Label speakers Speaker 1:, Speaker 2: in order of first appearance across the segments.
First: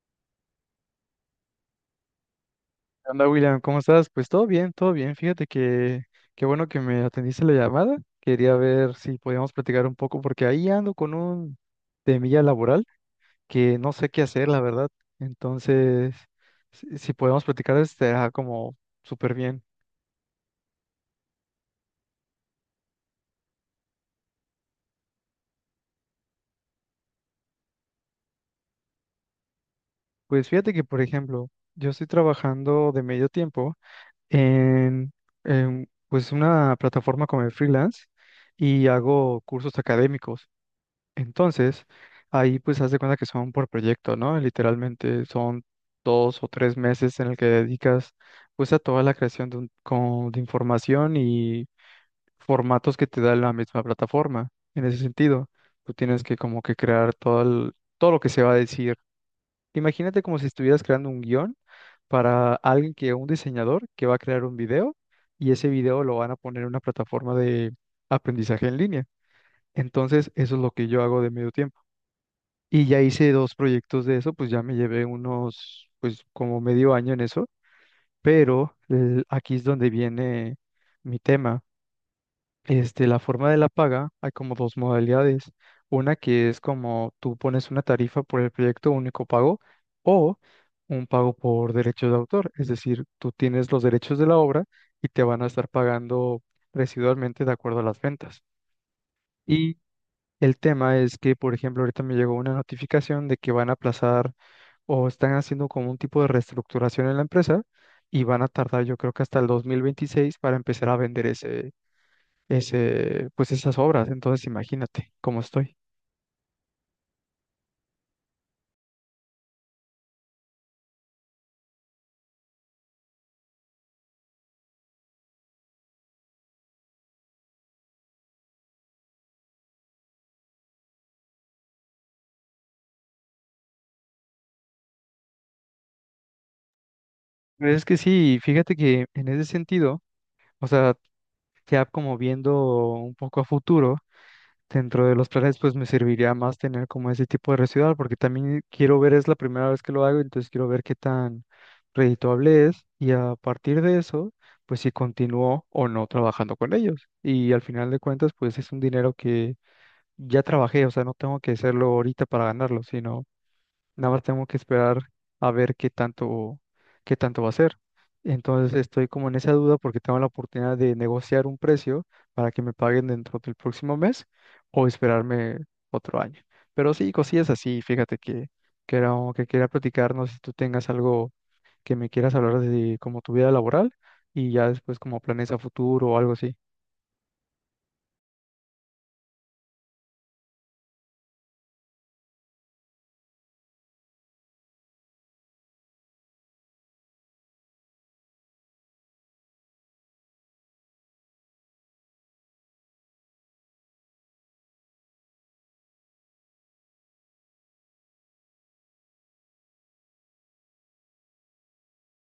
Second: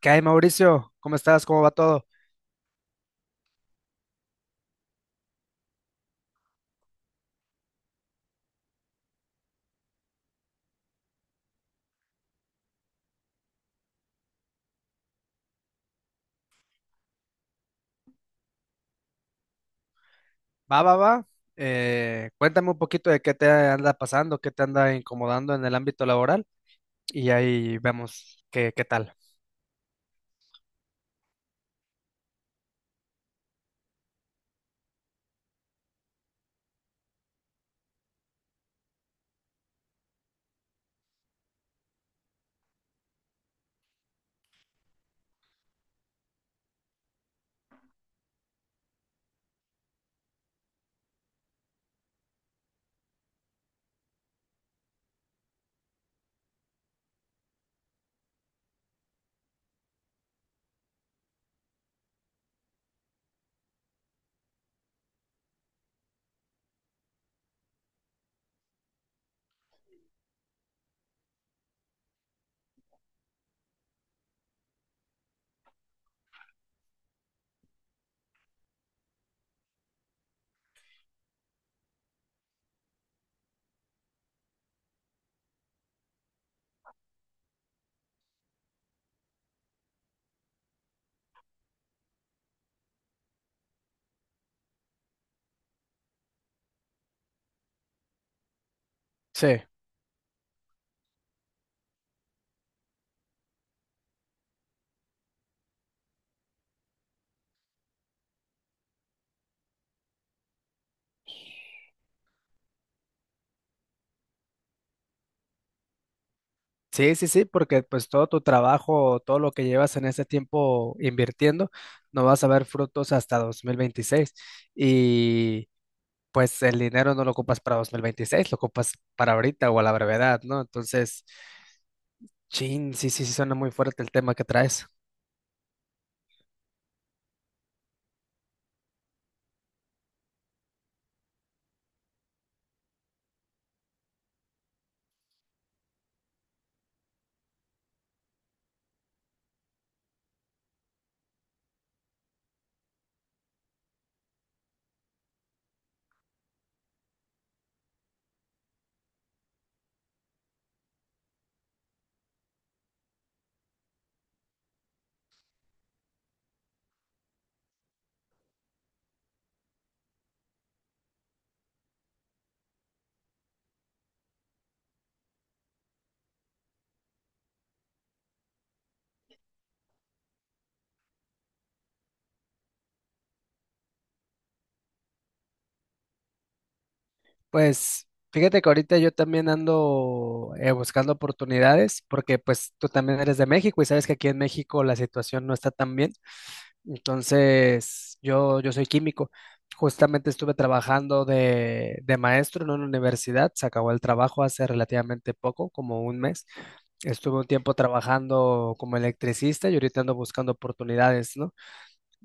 Speaker 1: ¿Qué hay, Mauricio? ¿Cómo estás? ¿Cómo va todo?
Speaker 2: ¿Qué onda, William? ¿Cómo estás? Pues todo bien, todo bien. Fíjate que qué bueno que me atendiste la llamada. Quería ver si podíamos platicar un poco porque ahí ando con un temilla laboral que no sé qué hacer, la verdad. Entonces, si podemos platicar, estará como súper bien.
Speaker 1: Va, va, va. Cuéntame un poquito de qué te anda pasando, qué te anda incomodando en el ámbito laboral y ahí vemos qué tal.
Speaker 2: Pues fíjate que, por ejemplo, yo estoy trabajando de medio tiempo en, en pues una plataforma como el freelance y hago cursos académicos. Entonces, ahí pues haz de cuenta que son por proyecto, ¿no? Literalmente son 2 o 3 meses en el que dedicas pues a toda la creación de, de información y formatos que te da la misma plataforma. En ese sentido, tú tienes que como que crear todo, todo lo que se va a decir. Imagínate como si estuvieras creando un guión para alguien que, un diseñador que va a crear un video y ese video lo van a poner en una plataforma de aprendizaje en línea. Entonces, eso es lo que yo hago de medio tiempo. Y ya hice dos proyectos de eso, pues ya me llevé unos, pues como medio año en eso, pero aquí es donde viene mi tema. La forma de la paga, hay como dos modalidades. Una que es como tú pones una tarifa por el proyecto único pago o un pago por derechos de autor. Es decir, tú tienes los derechos de la obra y te van a estar pagando residualmente de acuerdo a las ventas.
Speaker 1: Sí,
Speaker 2: El tema es que, por ejemplo, ahorita me llegó una notificación de que van a aplazar o están haciendo como un tipo de reestructuración en la empresa y van a tardar, yo creo que hasta el 2026 para empezar a vender pues esas obras. Entonces, imagínate cómo estoy.
Speaker 1: sí, sí, sí, porque pues todo tu trabajo, todo lo que llevas en ese tiempo invirtiendo, no vas a ver frutos hasta 2026 y pues el dinero no lo ocupas para 2026, lo ocupas para ahorita o a la brevedad, ¿no? Entonces, chin, sí, sí, sí, suena muy fuerte el tema que traes.
Speaker 2: Pero es que sí, fíjate que en ese sentido, o sea, ya como viendo un poco a futuro. Dentro de los planes, pues me serviría más tener como ese tipo de residual, porque también quiero ver, es la primera vez que lo hago, entonces quiero ver qué tan redituable es y a partir de eso, pues si continúo o no trabajando con ellos. Y al final de cuentas, pues es un dinero que ya trabajé, o sea, no tengo que hacerlo ahorita para ganarlo, sino nada más tengo que esperar a ver qué tanto va a ser. Entonces estoy como en esa duda porque tengo la oportunidad de negociar un precio para que me paguen dentro del próximo mes o esperarme otro año. Pero sí, cosillas así, fíjate que era algo que quería platicar, no sé si tú tengas algo que me quieras hablar de como tu vida laboral y ya después como planes a futuro o algo así.
Speaker 1: Pues fíjate que ahorita yo también ando buscando oportunidades porque pues tú también eres de México y sabes que aquí en México la situación no está tan bien. Entonces yo soy químico. Justamente estuve trabajando de maestro en una universidad. Se acabó el trabajo hace relativamente poco, como un mes. Estuve un tiempo trabajando como electricista y ahorita ando buscando oportunidades, ¿no?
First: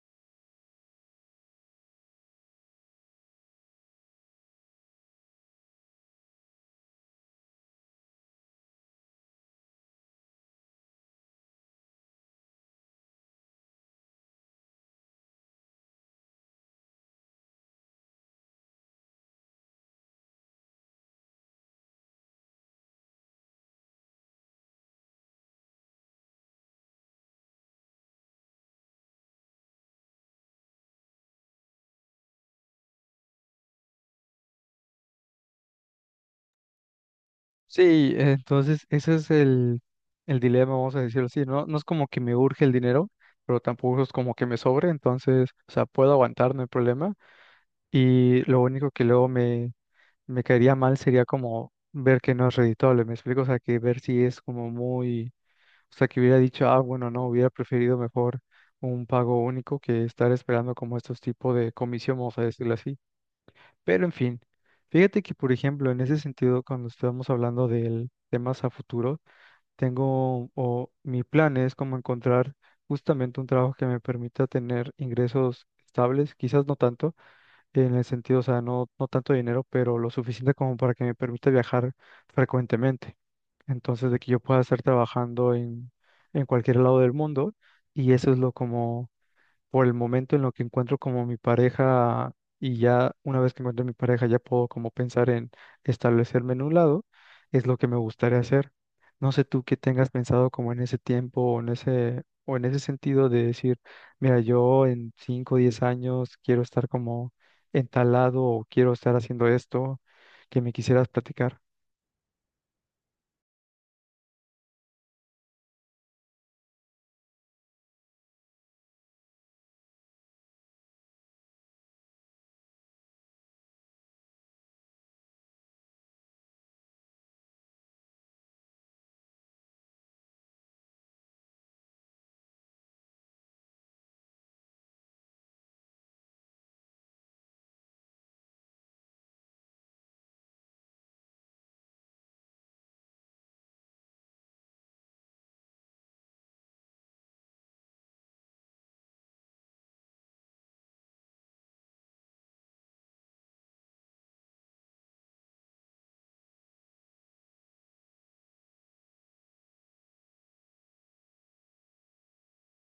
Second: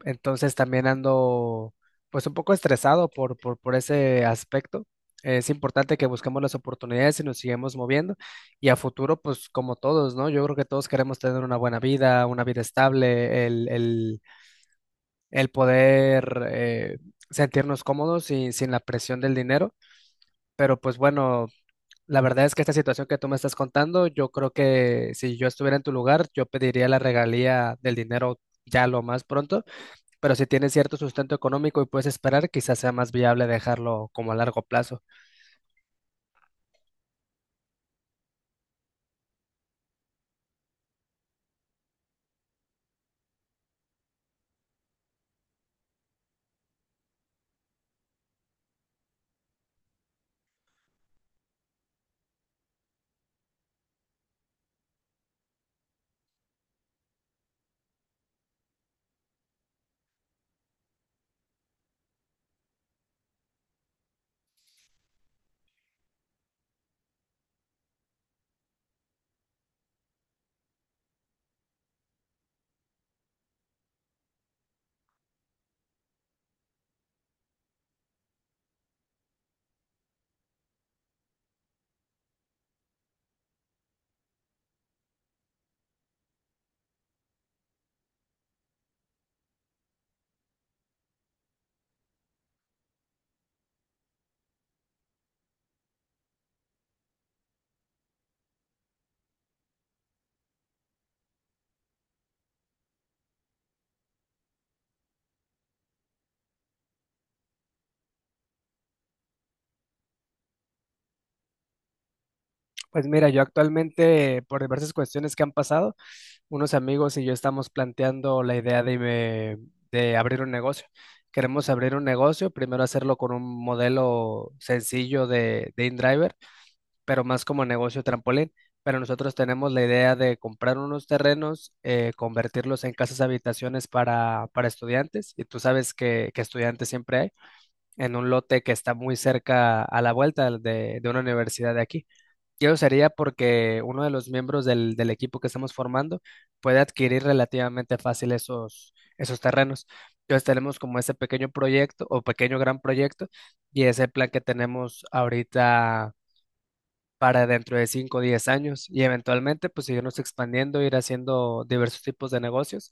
Speaker 1: Entonces también ando pues un poco estresado por ese aspecto. Es importante que busquemos las oportunidades y nos sigamos moviendo. Y a futuro, pues como todos, ¿no? Yo creo que todos queremos tener una buena vida, una vida estable, el poder sentirnos cómodos y sin la presión del dinero. Pero pues bueno, la verdad es que esta situación que tú me estás contando, yo creo que si yo estuviera en tu lugar, yo pediría la regalía del dinero ya lo más pronto, pero si tienes cierto sustento económico y puedes esperar, quizás sea más viable dejarlo como a largo plazo.
Speaker 2: Sí, entonces ese es el dilema, vamos a decirlo así, ¿no? No es como que me urge el dinero, pero tampoco es como que me sobre, entonces, o sea, puedo aguantar, no hay problema. Y lo único que luego me caería mal sería como ver que no es redituable, ¿me explico? O sea, que ver si es como muy, o sea, que hubiera dicho, ah, bueno, no, hubiera preferido mejor un pago único que estar esperando como estos tipos de comisión, vamos a decirlo así. Pero en fin, fíjate que, por ejemplo, en ese sentido, cuando estábamos hablando de temas a futuro, tengo o mi plan es como encontrar justamente un trabajo que me permita tener ingresos estables, quizás no tanto, en el sentido, o sea, no, no tanto dinero, pero lo suficiente como para que me permita viajar frecuentemente. Entonces, de que yo pueda estar trabajando en cualquier lado del mundo y eso es lo como por el momento en lo que encuentro como mi pareja y ya una vez que encuentro mi pareja ya puedo como pensar en establecerme en un lado, es lo que me gustaría hacer. No sé tú qué tengas pensado como en ese tiempo o en ese sentido de decir, mira, yo en cinco o 10 años quiero estar como entalado o quiero estar haciendo esto, que me quisieras platicar.
Speaker 1: Pues mira, yo actualmente, por diversas cuestiones que han pasado, unos amigos y yo estamos planteando la idea de abrir un negocio. Queremos abrir un negocio, primero hacerlo con un modelo sencillo de InDriver, pero más como negocio trampolín. Pero nosotros tenemos la idea de comprar unos terrenos, convertirlos en casas habitaciones para estudiantes, y tú sabes que estudiantes siempre hay, en un lote que está muy cerca a la vuelta de una universidad de aquí. Yo sería porque uno de los miembros del equipo que estamos formando puede adquirir relativamente fácil esos terrenos. Entonces tenemos como ese pequeño proyecto o pequeño gran proyecto, y ese plan que tenemos ahorita para dentro de cinco o 10 años y eventualmente pues seguirnos expandiendo, ir haciendo diversos tipos de negocios.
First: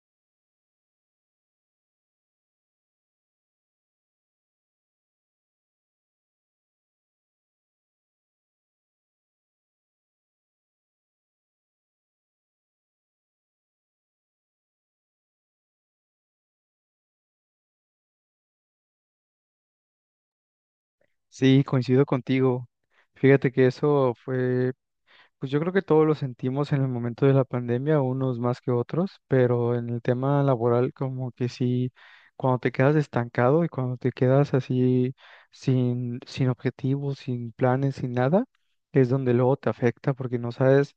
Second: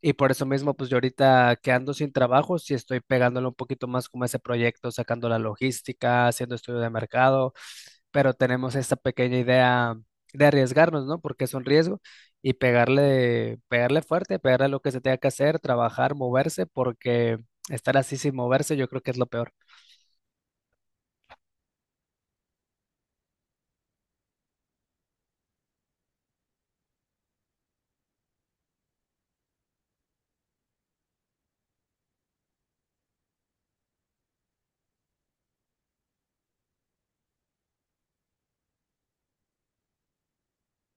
Speaker 1: Y por eso mismo, pues yo ahorita quedando sin trabajo, sí estoy pegándole un poquito más como a ese proyecto, sacando la logística, haciendo estudio de mercado, pero tenemos esta pequeña idea de arriesgarnos, ¿no? Porque es un riesgo y pegarle, pegarle fuerte, pegarle lo que se tenga que hacer, trabajar, moverse, porque estar así sin moverse yo creo que es lo peor.
Speaker 2: Sí, coincido contigo. Fíjate que eso fue pues yo creo que todos lo sentimos en el momento de la pandemia, unos más que otros, pero en el tema laboral como que sí, cuando te quedas estancado y cuando te quedas así sin objetivos, sin planes, sin nada, es donde luego te afecta porque no sabes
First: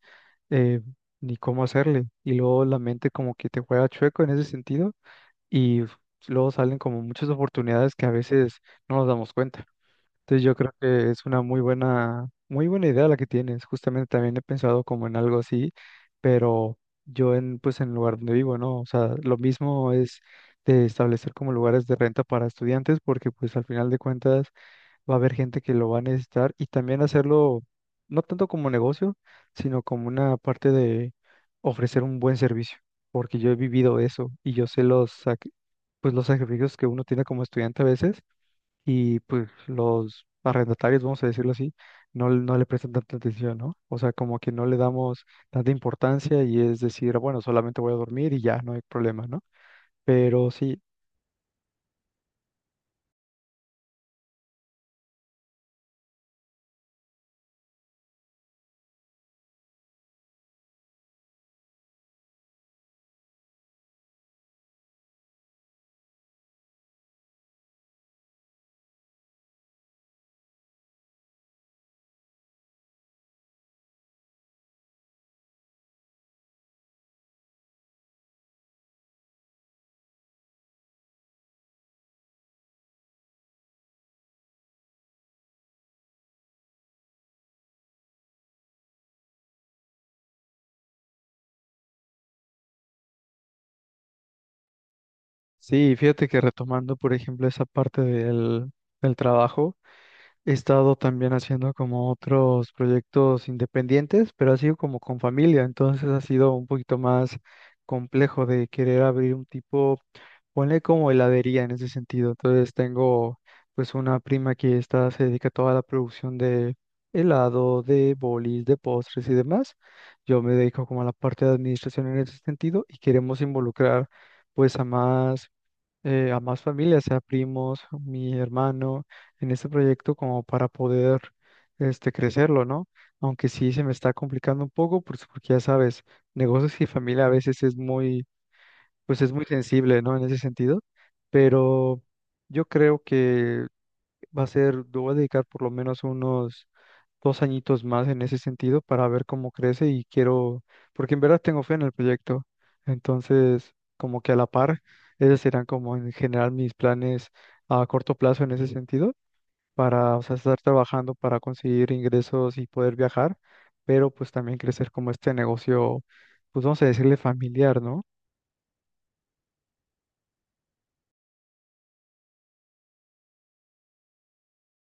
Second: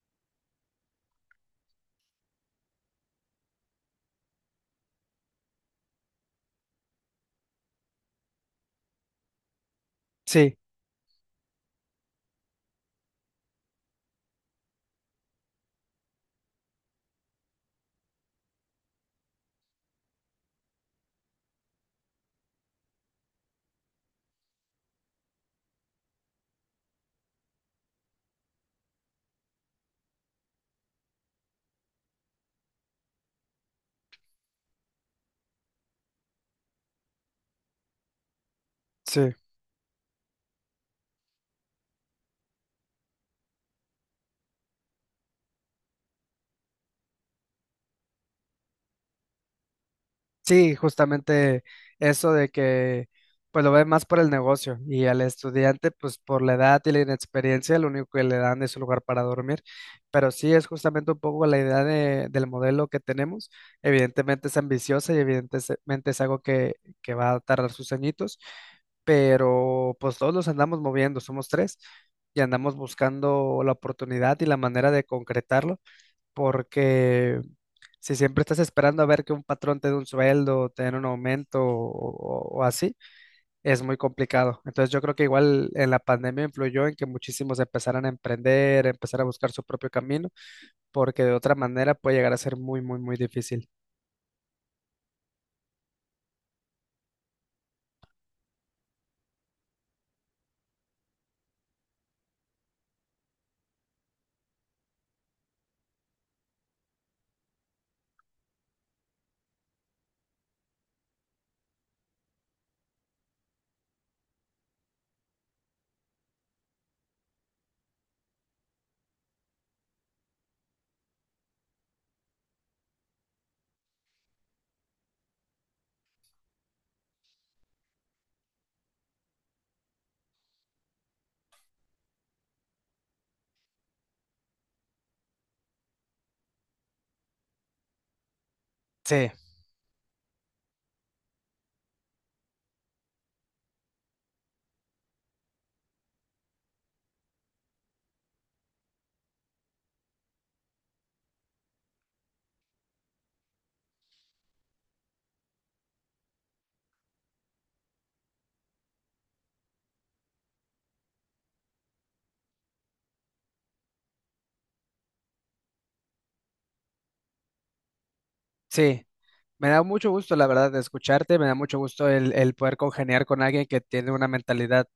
Speaker 2: eh, ni cómo hacerle y luego la mente como que te juega chueco en ese sentido y luego salen como muchas oportunidades que a veces no nos damos cuenta. Entonces yo
Speaker 1: Sí,
Speaker 2: creo que es una muy buena idea la que tienes. Justamente también he pensado como en algo así, pero yo en, pues en el lugar donde vivo, ¿no? O sea, lo mismo es de establecer como lugares de renta para estudiantes, porque pues al final de cuentas va a haber gente que lo va a necesitar y también hacerlo no tanto como negocio, sino como una parte de ofrecer un buen servicio, porque yo he vivido eso y yo sé pues los sacrificios que uno tiene como estudiante a veces y
Speaker 1: sí.
Speaker 2: pues los arrendatarios, vamos a decirlo así, no, no le prestan tanta atención, ¿no? O sea, como que no le damos tanta importancia y es decir, bueno, solamente voy a dormir y ya, no hay problema, ¿no? Pero
Speaker 1: Sí,
Speaker 2: sí,
Speaker 1: justamente eso de que pues lo ve más por el negocio y al estudiante pues por la edad y la inexperiencia lo único que le dan es un lugar para dormir, pero sí es justamente un poco la idea del modelo que tenemos, evidentemente es ambiciosa y evidentemente es algo que va a tardar sus añitos, pero pues todos los andamos moviendo, somos tres y andamos buscando la oportunidad y la manera de concretarlo, porque si siempre estás esperando a ver que un patrón te dé un sueldo, te den un aumento o así, es muy complicado. Entonces yo creo que igual en la pandemia influyó en que muchísimos empezaran a emprender, empezar a buscar su propio camino, porque de otra manera puede llegar a ser muy, muy, muy difícil.
Speaker 2: sí, fíjate que retomando, por ejemplo, esa parte del trabajo. He estado también haciendo como otros proyectos independientes, pero ha sido como con familia, entonces ha sido un poquito más complejo de querer abrir un tipo, ponle como heladería en ese sentido. Entonces tengo pues una prima que está, se dedica a toda la producción de helado, de bolis, de postres y demás. Yo me dedico como a la parte de administración en ese sentido y queremos involucrar pues a más familias, sea primos, mi hermano, en este proyecto como para poder crecerlo, ¿no? Aunque sí se me está complicando un poco, pues, porque ya sabes, negocios y familia a veces es muy, pues
Speaker 1: Sí,
Speaker 2: es muy sensible, ¿no? En ese sentido, pero yo creo que va a ser, yo voy a dedicar por lo menos unos 2 añitos más en ese sentido para ver cómo crece y quiero, porque en verdad tengo fe en el proyecto. Entonces, como que a la par, esos serán como en general mis planes a corto plazo en ese sentido, para, o sea, estar trabajando para conseguir ingresos y poder viajar, pero pues también crecer como este negocio, pues vamos a decirle familiar, ¿no?
Speaker 1: sí. Me da mucho gusto, la verdad, de escucharte, me da mucho gusto el poder congeniar con alguien que tiene una mentalidad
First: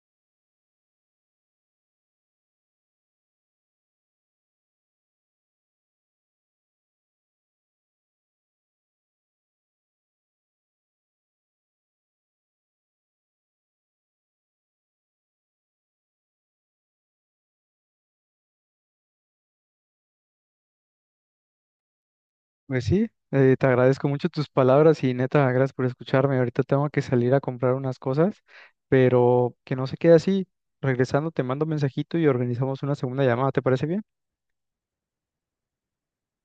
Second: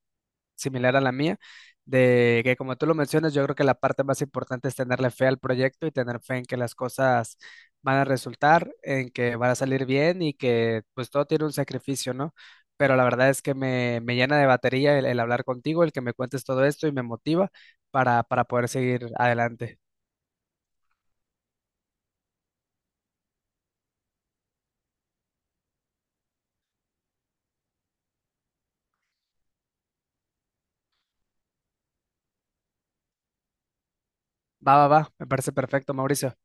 Speaker 1: similar a la mía, de que como tú lo mencionas, yo creo que la parte más importante es tenerle fe al proyecto y tener fe en que las cosas van a resultar, en que van a salir bien y que pues todo tiene un sacrificio, ¿no? Pero la verdad es que me llena de batería el hablar contigo, el que me cuentes todo esto y me motiva para poder seguir adelante.
Speaker 2: Pues sí, te agradezco mucho tus palabras y neta, gracias por escucharme. Ahorita tengo que salir a comprar unas cosas, pero que no se quede así. Regresando, te mando mensajito y organizamos una segunda llamada. ¿Te parece bien?
Speaker 1: Va, va, va, me parece perfecto, Mauricio.